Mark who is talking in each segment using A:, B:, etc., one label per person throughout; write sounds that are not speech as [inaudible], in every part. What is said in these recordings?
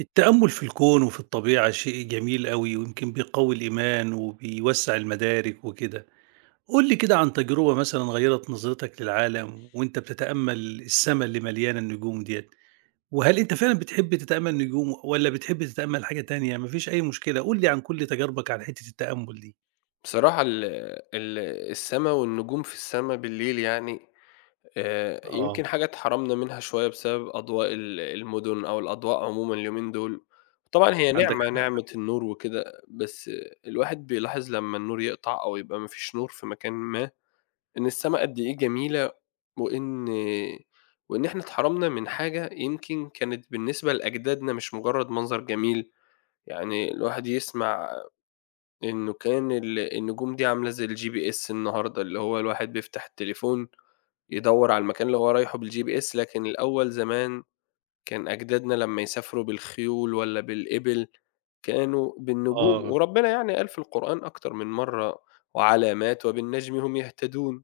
A: التأمل في الكون وفي الطبيعة شيء جميل أوي، ويمكن بيقوي الإيمان وبيوسّع المدارك وكده. قُل لي كده عن تجربة مثلًا غيّرت نظرتك للعالم وأنت بتتأمل السما اللي مليانة النجوم ديّة، وهل أنت فعلًا بتحب تتأمل نجوم والّا بتحب تتأمل حاجة تانية؟ ما فيش أي مشكلة، قُل لي عن كل تجاربك عن حتّة التأمل دي.
B: بصراحة ال ال السما والنجوم في السما بالليل
A: آه،
B: يمكن حاجة اتحرمنا منها شوية بسبب أضواء المدن أو الأضواء عمومًا اليومين دول. طبعًا هي
A: عندك
B: نعمة،
A: حق،
B: نعمة النور وكده، بس الواحد بيلاحظ لمّا النور يقطع أو يبقى ما فيش نور في مكان ما، إن السما قد إيه جميلة وإن وإن إحنا اتحرمنا من حاجة يمكن كانت بالنسبة لأجدادنا مش مجرد منظر جميل. يعني الواحد يسمع إنه كان النجوم دي عاملة زي الGPS النهارده، اللي هو الواحد بيفتح التليفون يدوّر على المكان اللي هو رايحه بالGPS، لكن الأول زمان كان أجدادنا لمّا يسافروا بالخيول والّا بالإبل، كانوا بالنجوم.
A: آه.
B: وربنا يعني قال في القرآن أكتر من مرّة: "وعلامات وبالنجم هم يهتدون."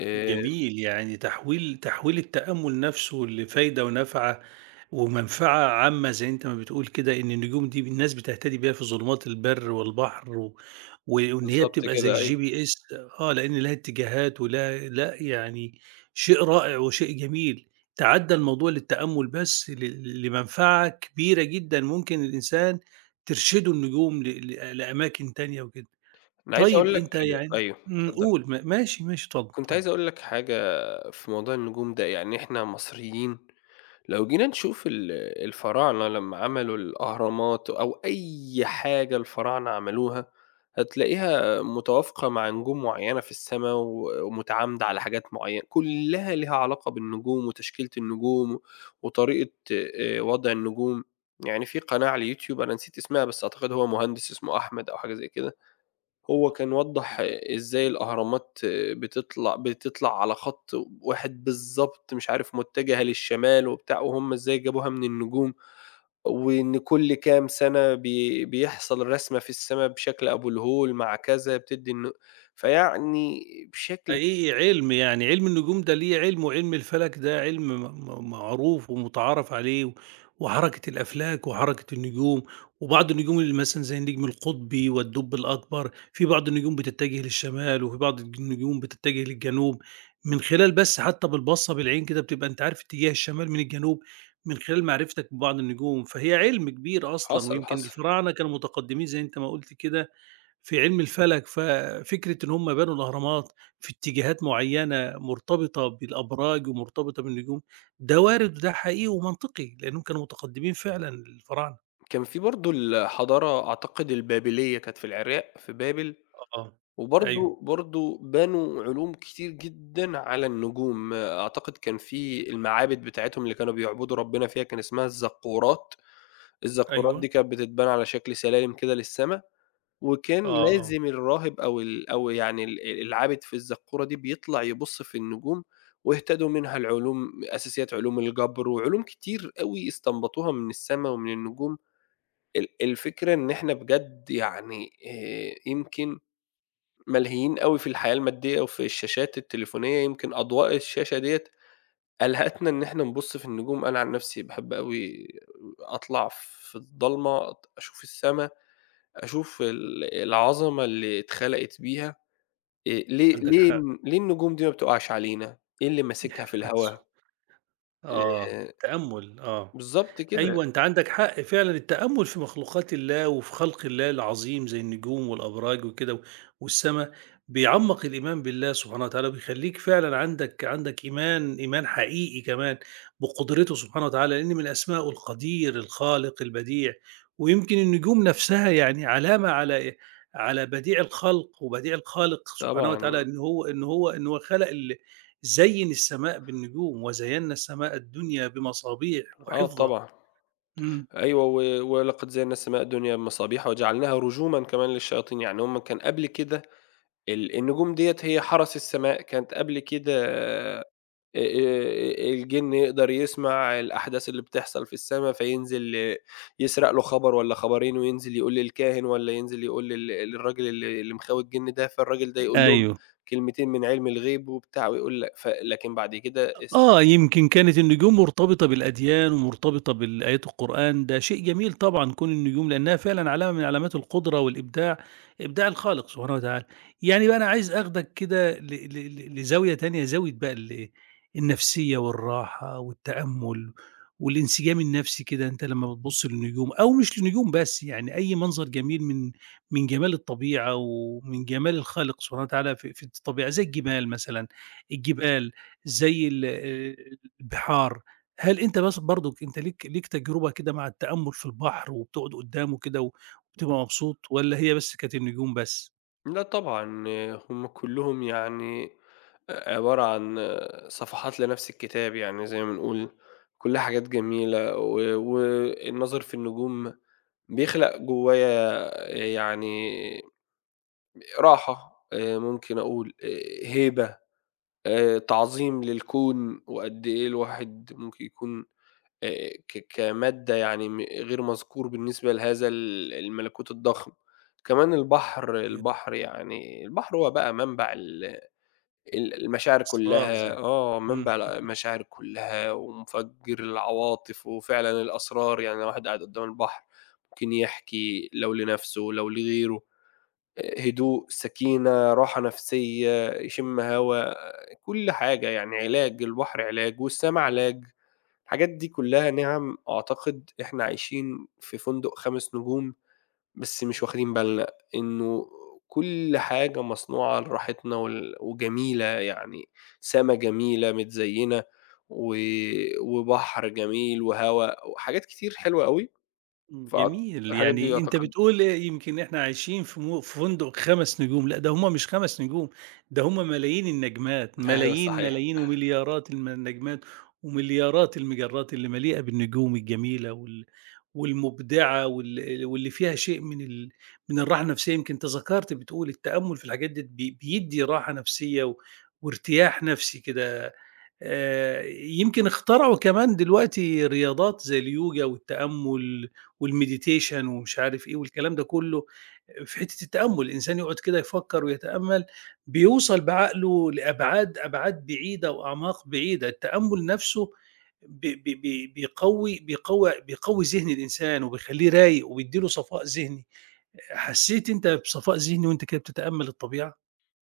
B: آآ
A: جميل، يعني تحويل التأمُّل نَفْسه لفايدة ونفعة ومنفعة عامة زي أنت ما بتقول كده، إن النجوم دي الناس بتهتدي بيها في ظلمات البر والبحر وإن هي
B: بالضبط
A: بتبقى زي
B: كده أيوه.
A: الGPS. آه، لإن لها اتجاهات ولها لأ، يعني شيء رائع وشيء جميل، تعدّى الموضوع للتأمُّل بس لمنفعة كبيرة جدًا ممكن الإنسان ترشده النجوم ل ل لأماكن تانية وكده.
B: أنا عايز
A: طيب
B: أقول لك
A: أنت يعني
B: أيوه،
A: إمم،
B: اتفضّل.
A: قُل، ماشي، ماشي، اتفضل،
B: كنت
A: اتفضل.
B: عايز أقول لك حاجة في موضوع النجوم ده، يعني إحنا مصريين لو جينا نشوف الفراعنة لمّا عملوا الأهرامات أو أي حاجة الفراعنة عملوها، هتلاقيها متوافقة مع نجوم معيّنة في السما ومتعامدة على حاجات معيّنة، كلّها ليها علاقة بالنجوم وتشكيلة النجوم وطريقة وضع النجوم. يعني في قناة على اليوتيوب أنا نسيت اسمها بس أعتقد هو مهندس اسمه أحمد أو حاجة زي كده، هو كان وضّح إزاي الأهرامات بتطلع على خط واحد بالضبط، مش عارف متجهة للشمال وبتاع، وهُم إزاي جابوها من النجوم، وإن كل كام سَنة بيحصل رسمة في السما بشكل أبو الهول مع كذا بتدّي الن فيعني بشكل
A: حقيقي علم، يعني علم النجوم ده ليه علم، وعلم الفلك ده علم معروف ومتعارف عليه وحركة الأفلاك وحركة النجوم، وبعض النجوم اللي مثلا زي النجم القطبي والدب الأكبر، في بعض النجوم بتتجه للشمال وفي بعض النجوم بتتجه للجنوب، من خلال بس حتى بالبصة بالعين كده بتبقى أنت عارف اتجاه الشمال من الجنوب من خلال معرفتك ببعض النجوم، فهي علم كبير أصلا،
B: حصل،
A: ويمكن
B: حصل.
A: الفراعنة كانوا متقدمين زي أنت ما قلت كده في علم الفلك، ففكرة إن هم بنوا الأهرامات في اتجاهات معيّنة مرتبطة بالأبراج ومرتبطة بالنجوم، ده وارد وده حقيقي ومنطقي، لأنهم كانوا متقدمين فعلًا الفراعنة.
B: كان في برضه الحضارة أعتقد البابلية كانت في العراق في بابل.
A: آه، أيوه،
B: وبرضه بنوا علوم كتير جدًا على النجوم، أعتقد كان في المعابد بتاعتهم اللي كانوا بيعبدوا ربنا فيها كان اسمها الزقورات. الزقورات
A: أيوه،
B: دي كانت بتتبنى على شكل سلالم كده للسما، وكان
A: آه، آه،
B: لازم الراهب أو العابد في الزقورة دي بيطلع يبُص في النجوم، واهتدوا منها العلوم أساسيات علوم الجبر وعلوم كتير أوي استنبطوها من السما ومن النجوم. الفكرة إن إحنا بجد يمكن ملهيين أوي في الحياة المادية وفي الشاشات التليفونية، يمكن أضواء الشاشة ديّة ألهتنا إن إحنا نبُص في النجوم. أنا عن نفسي باحب أوي أطلع في الضلمة، أشوف السما، أشوف العظمة اللي اتخلقت بيها.
A: عندك حق.
B: ليه النجوم دي ما بتقعش علينا؟ إيه اللي ماسكها في الهوا؟
A: [laughs] آه،
B: آآ
A: تأمُّل، آه.
B: بالضبط كده.
A: أيوه، أنت عندك حق فعلًا، التأمُّل في مخلوقات الله وفي خلق الله العظيم زي النجوم والأبراج وكده والسما، بيعمّق الإيمان بالله سبحانه وتعالى وبيخلّيك فعلًا عندك إيمان، إيمان حقيقي كمان بقدرته سبحانه وتعالى، لإن من أسمائه القدير، الخالق، البديع، ويمكن النجوم نَفْسها يعني علامة على إيه؟ على بديع الخلق وبديع الخالق سبحانه وتعالى،
B: طبعًا.
A: إن هو خَلَق زيّن السماء بالنجوم وزيّنَّا السماء الدنيا بمصابيح
B: آه
A: وحفظًا.
B: طبعًا.
A: إمم.
B: أيوه و "ولقد زيّنّا السماء الدنيا بمصابيح وجعلناها رجومًا كمان للشياطين". يعني هُم كان قبل كده النجوم ديّة هي حرس السماء. كانت قبل كده الجِن يقدر يسمع الأحداث اللي بتحصل في السما، فينزل آه، يسرق له خبر والّا خبرين وينزل يقول للكاهن والّا ينزل يقول للراجل اللي مخاوي الجِن ده، فالراجل ده يقول لهم
A: أيوه.
B: كلمتين من علم الغيب وبتاع ويقول لك لكن بعد كده الس
A: آه، يمكن كانت النجوم مرتبطة بالأديان ومرتبطة بالآيات القرآن، ده شيء جميل طبعًا كون النجوم لأنها فعلًا علامة من علامات القدرة والإبداع، إبداع الخالق سبحانه وتعالى. يعني بقى أنا عايز آخدك كده ل ل ل لزاوية تانية، زاوية بقى النفسية والراحة والتأمُّل والانسجام النفسي كده، أنت لمّا بتبُص للنجوم أو مش للنجوم بس، يعني أي منظر جميل من من جمال الطبيعة ومن جمال الخالق سبحانه وتعالى في الطبيعة، زي الجبال مثلًا، الجبال زي ال البحار، هل أنت بس برضك أنت ليك تجربة كده مع التأمُّل في البحر وبتقعد قدّامه كده، و وبتبقى مبسوط والّا هي بس كانت النجوم بس؟
B: لأ طبعًا. هم كلّهم يعني عبارة عن صفحات لنفس الكتاب، يعني زي ما بنقول كلّها حاجات جميلة و والنظر في النجوم بيخلق جوّايا يعني راحة ممكن أقول، هيبة، تعظيم للكون وقد إيه الواحد ممكن يكون ك كمادة يعني غير مذكور بالنسبة لهذا الملكوت الضخم. كمان البحر،
A: كده؟
B: البحر يعني البحر هو بقى منبع ال المشاعر
A: أسرار
B: كلّها
A: زي
B: آه، منبع
A: إمم،
B: المشاعر كلّها ومُفجّر العواطف وفعلًا الأسرار. يعني لو واحد قاعد قدّام البحر ممكن يحكي لو لنَفْسه لو لغيره، هدوء، سكينة، راحة نفسيّة، يشم هوا، كل حاجة يعني علاج، البحر علاج والسما علاج. الحاجات دي كلّها نِعَم أعتقد إحنا عايشين في فندق 5 نجوم، بس مش واخدين بالنا إنه كل حاجة مصنوعة لراحتنا وجميلة، يعني سما جميلة متزيّنة و وبحر جميل وهوا وحاجات كتير حلوة أوي.
A: إمم،
B: فأعت
A: جميل،
B: الحاجات دي
A: يعني أنت
B: أعتقد
A: بتقول إيه، يمكن إحنا عايشين في مو في فندق 5 نجوم، لأ ده هم مش 5 نجوم، ده هم ملايين النجمات،
B: [laughs] أيوه
A: ملايين،
B: صحيح.
A: ملايين ومليارات النجمات ومليارات المجرات اللي مليئة بالنجوم الجميلة والمُبدعة واللي فيها شيء من من الراحة النفسية، يمكن أنت ذكرت بتقول التأمُّل في الحاجات ديّة بيدّي راحة نفسية و وارتياح نفسي كده. يمكن اخترعوا كمان دلوقتي رياضات زي اليوجا والتأمُّل والMeditation ومش عارف إيه والكلام ده كُلّه، في حتّة التأمُّل، الإنسان يقعد كده يفكّر ويتأمَّل، بيوصل بعقله لأبعاد، أبعاد بعيدة وأعماق بعيدة، التأمُّل نَفْسه ب ب ب بيقوّي بيقوّي بيقوّي ذهن الإنسان وبيخلّيه رايق وبيدّي له صفاء ذهني. حسّيت أنت بصفاء ذهني وأنت كده بتتأمَّل الطبيعة؟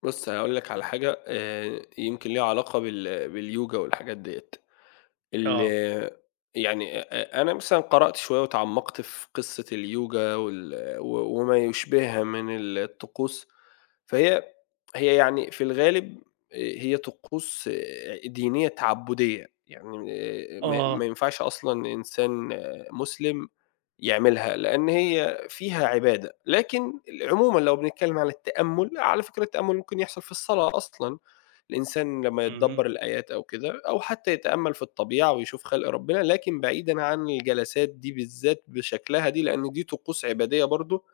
B: بُص هاقول لك على حاجة يمكن ليها علاقة باليوجا والحاجات ديّة. ال
A: آه،
B: يعني أنا مثلًا قرأت شوية واتعمقت في قصة اليوجا وال و وما يشبهها من الطقوس. فهي يعني في الغالب هي طقوس دينية تعبدية، يعني م ما ما
A: آه،
B: ينفعش أصلًا إنسان مسلم يعملها، لإن هي فيها عبادة. لكن عمومًا لو بنتكلم عن التأمُّل، على فكرة التأمُّل ممكن يحصل في الصلاة أصلًا. الإنسان لمّا
A: اهم.
B: يتدبّر الآيات أو كده، أو حتى يتأمَّل في الطبيعة ويشوف خلق ربنا، لكن بعيدًا عن الجلسات دي بالذات بشكلها دي، لإن دي طقوس عبادية برضه.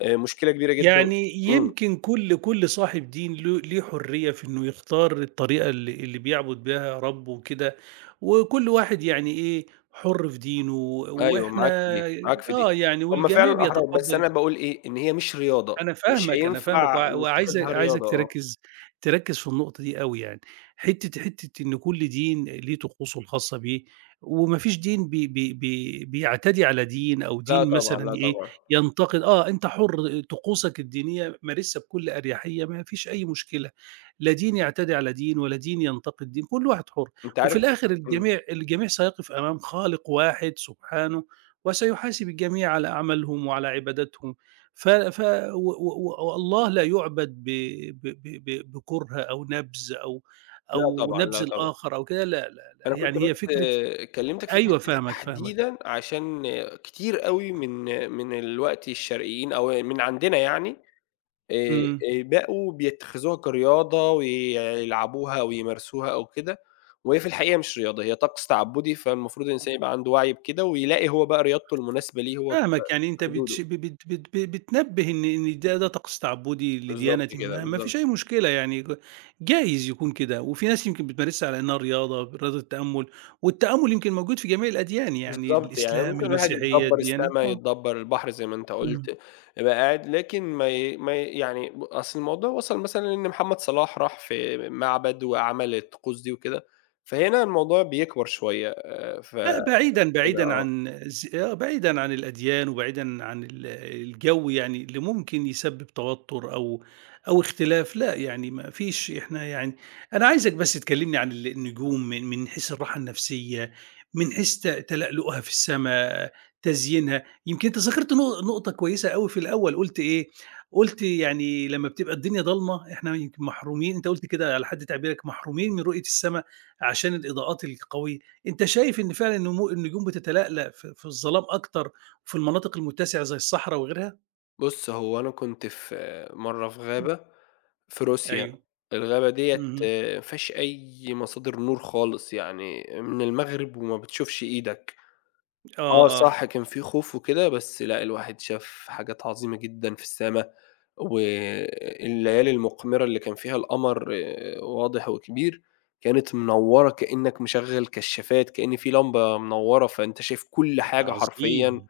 B: مشكلة كبيرة جدًا
A: يعني
B: إمم.
A: يمكن كل صاحب دين ليه حرية في انه يختار الطريقة اللي بيعبد بها ربه وكده، وكل واحد يعني ايه، حر في دينه،
B: أيوه
A: واحنا
B: معاك في دي، معاك في دي.
A: اه، يعني
B: هم
A: والجميع
B: فعلًا أحرار، بس
A: بيتقبل.
B: أنا باقول إيه، إن هي مش رياضة،
A: أنا
B: مش
A: فاهمك، أنا فاهمك،
B: هينفع
A: وعايز
B: نتخذها رياضة،
A: عايزك
B: آه.
A: تركّز في النقطة دي أوي يعني، حتّة إن كل دين ليه طقوسه الخاصة بيه، وما فيش دين بي بي بي بيعتدي على دين، أو
B: لا
A: دين
B: طبعًا،
A: مثلًا
B: لا
A: إيه،
B: طبعًا.
A: ينتقد. آه، أنت حُر طقوسك الدينية مارسها بكل أريحية، ما فيش أي مشكلة، لا دين يعتدي على دين ولا دين ينتقد دين، كل واحد حُر،
B: أنت
A: وفي
B: عارف
A: الآخر
B: إمم.
A: الجميع سيقف أمام خالق واحد سبحانه، وسيحاسب الجميع على أعمالهم وعلى عباداتهم. ف ف و و والله لا يُعبَد ب ب ب ب بكُره أو نَبْذ، أو
B: لأ
A: أو
B: طبعًا،
A: نَبْذ
B: لأ طبعًا.
A: الآخر أو كده، لا، لا، لأ،
B: أنا كنت
A: يعني هي
B: بس
A: فكرة.
B: كلّمتك في
A: أيوه
B: الحتّة دي
A: فاهمك، فاهمك.
B: تحديدًا عشان كتير أوي من الوقت الشرقيين أو من عندنا يعني
A: إمم.
B: بقوا بيتخذوها كرياضة ويلعبوها أو يمارسوها أو كده. وهي في الحقيقة مش رياضة، هي طقس تعبُّدي، فالمفروض الإنسان يبقى عنده وعي بكده ويلاقي هو بقى رياضته المناسبة ليه هو في
A: فاهمك، يعني أنت
B: حدوده.
A: بتش ب بت بت ب بتنبِّه إن إن ده طقس تعبُّدي
B: بالضبط
A: لديانةٍ
B: كده،
A: ما، ما فيش
B: بالضبط.
A: أي مشكلة، يعني جايز يكون كده، وفي ناس يمكن بتمارسها على إنها رياضة، رياضة التأمُّل، والتأمُّل يمكن موجود في جميع الأديان، يعني
B: بالضبط، يعني
A: الإسلام،
B: ممكن الواحد
A: المسيحية،
B: يتدبّر
A: الديانة
B: السما،
A: آه.
B: يتدبّر البحر زي ما أنت
A: إمم.
B: قُلت، يبقى قاعد لكن ما ي ما ي يعني ب أصل الموضوع وصل مثلًا إن محمد صلاح راح في معبد وعمل الطقوس دي وكده، فهنا الموضوع بيكبر شوية
A: لأ،
B: فكده
A: بعيدًا، بعيدًا
B: آه.
A: عن ز آه، بعيدًا عن الأديان وبعيدًا عن الجو يعني اللي ممكن يسبب توتر أو أو اختلاف، لأ، يعني ما فيش، إحنا يعني أنا عايزك بس تكلمني عن النجوم من من حيث الراحة النفسية، من حيث تلألؤها في السما، تزيينها. يمكن أنت ذكرت نقطة كويسة أوي في الأول، قُلت إيه، قُلت يعني لمّا بتبقى الدنيا ضلمة إحنا يمكن محرومين، أنت قُلت كده على حد تعبيرك محرومين من رؤية السما عشان الإضاءات القوية. أنت شايف إن فعلًا النجوم بتتلألأ في في الظلام أكتر في المناطق المتسعة زي الصحرا وغيرها؟
B: بُص، هو أنا كنت في آه، مرّة في
A: إمم.
B: غابة في روسيا.
A: أيوه.
B: الغابة ديّة
A: اهم.
B: ما فيهاش أي مصادر نور خالص، يعني من المغرب وما بتشوفش إيدك.
A: آه،
B: آه
A: آه.
B: صح، كان في خوف وكده، بس لأ، الواحد شاف حاجات عظيمة جدًا في السما. والليالي المقمرة اللي كان فيها القمر آه، واضح وكبير، كانت منوّرة كأنك مشغّل كشافات، كأن في لمبة منوّرة، فأنت شايف كل حاجة حرفيًا.
A: عظيم.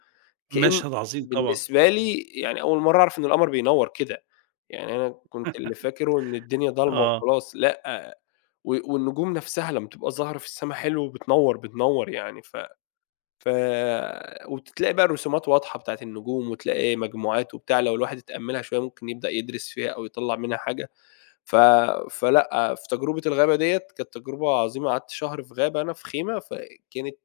B: كأن
A: مشهد عظيم طبعًا.
B: بالنسبة لي يعني أول مرّة أعرف إن القمر بينوّر كده. يعني أنا كنت اللي فاكره إن الدنيا ضلمة
A: آه.
B: وخلاص، لأ. والنجوم نفسها لمّا تبقى ظاهرة في السما حلو بتنوّر، بتنوّر يعني ف ف وبتلاقي بقى الرسومات واضحة بتاعة النجوم، وتلاقي مجموعات وبتاع، لو الواحد اتأمّلها شوية ممكن يبدأ يدرس فيها أو يطلّع منها حاجة. ف فلأ، في تجربة الغابة ديّة كانت تجربة عظيمة، قعدت شهر في غابة أنا في خيمة، فكانت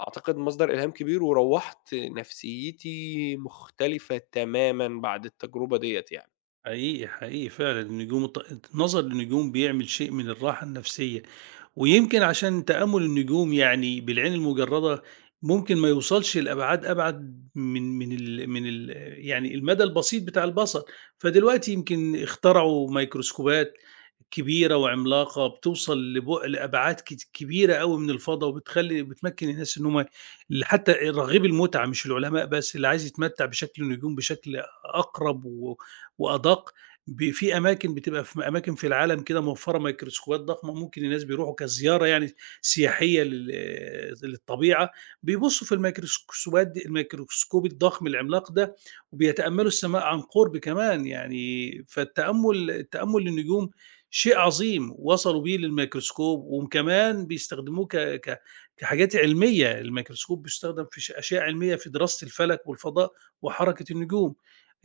B: أعتقد مصدر إلهام كبير، وروّحت نفسيتي مختلفة تمامًا بعد التجربة ديّة يعني.
A: حقيقي، حقيقي فعلًا النجوم الط النظر للنجوم بيعمل شيء من الراحة النفسية، ويمكن عشان تأمُّل النجوم يعني بالعين المجردة ممكن ما يوصلش لأبعاد أبعد من من ال من ال يعني المدى البسيط بتاع البصر، فدلوقتي يمكن اخترعوا ميكروسكوبات كبيرة وعملاقة بتوصل لبُعد لأبعاد كبيرة أوي من الفضا، وبتخلّي بتمكّن الناس إن هُم حتى الرغيب المُتعة، مش العلماء بس، اللي عايز يتمتّع بشكل النجوم بشكل أقرب و وأدق، في أماكن بتبقى في أماكن في العالم كده موفّرة ميكروسكوبات ضخمة، ممكن الناس بيروحوا كزيارة يعني سياحية للطبيعة، بيبُصّوا في الميكروسكوبات دي، الميكروسكوب الضخم العملاق ده، وبيتأمّلوا السماء عن قُرب كمان يعني، فالتأمُّل للنجوم شيء عظيم وصلوا بيه للميكروسكوب، وكمان بيستخدموه ك ك كحاجات علمية، الميكروسكوب بيستخدم في أشياء علمية في دراسة الفلك والفضاء وحركة النجوم.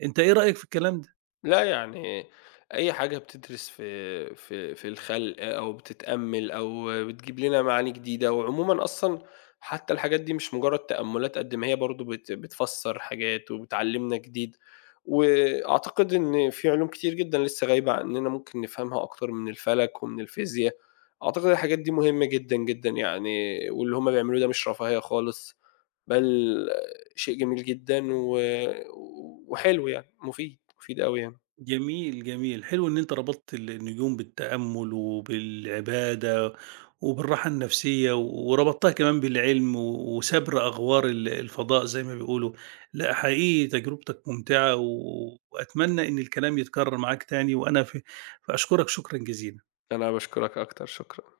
A: أنت إيه رأيك في الكلام ده؟
B: لأ، يعني أي حاجة بتدرس في الخلق أو بتتأمّل أو بتجيب لنا معاني جديدة، وعمومًا أصلًا حتى الحاجات دي مش مجرّد تأمُّلات قد ما هي برضه بتفسّر حاجات وبتعلّمنا جديد، وأعتقد إن في علوم كتير جدًا لسه غايبة عنّنا ممكن نفهمها أكتر من الفلك ومن الفيزيا. أعتقد الحاجات دي مهمة جدًا، جدًا يعني، واللي هم بيعملوه ده مش رفاهية خالص، بل شيء جميل جدًا وحلو يعني، مفيد، مفيد أوي يعني.
A: جميل، جميل. حلو إن أنت ربطت النجوم بالتأمُّل وبالعبادة وبالراحة النفسية وربطتها كمان بالعلم وسَبْر أغوار الفضاء زي ما بيقولوا. لأ، حقيقي تجربتك ممتعة وأتمنى إن الكلام يتكرّر معاك تاني، وأنا فأشكرك شكرًا جزيلًا.
B: أنا باشكرك أكتر، شكرًا.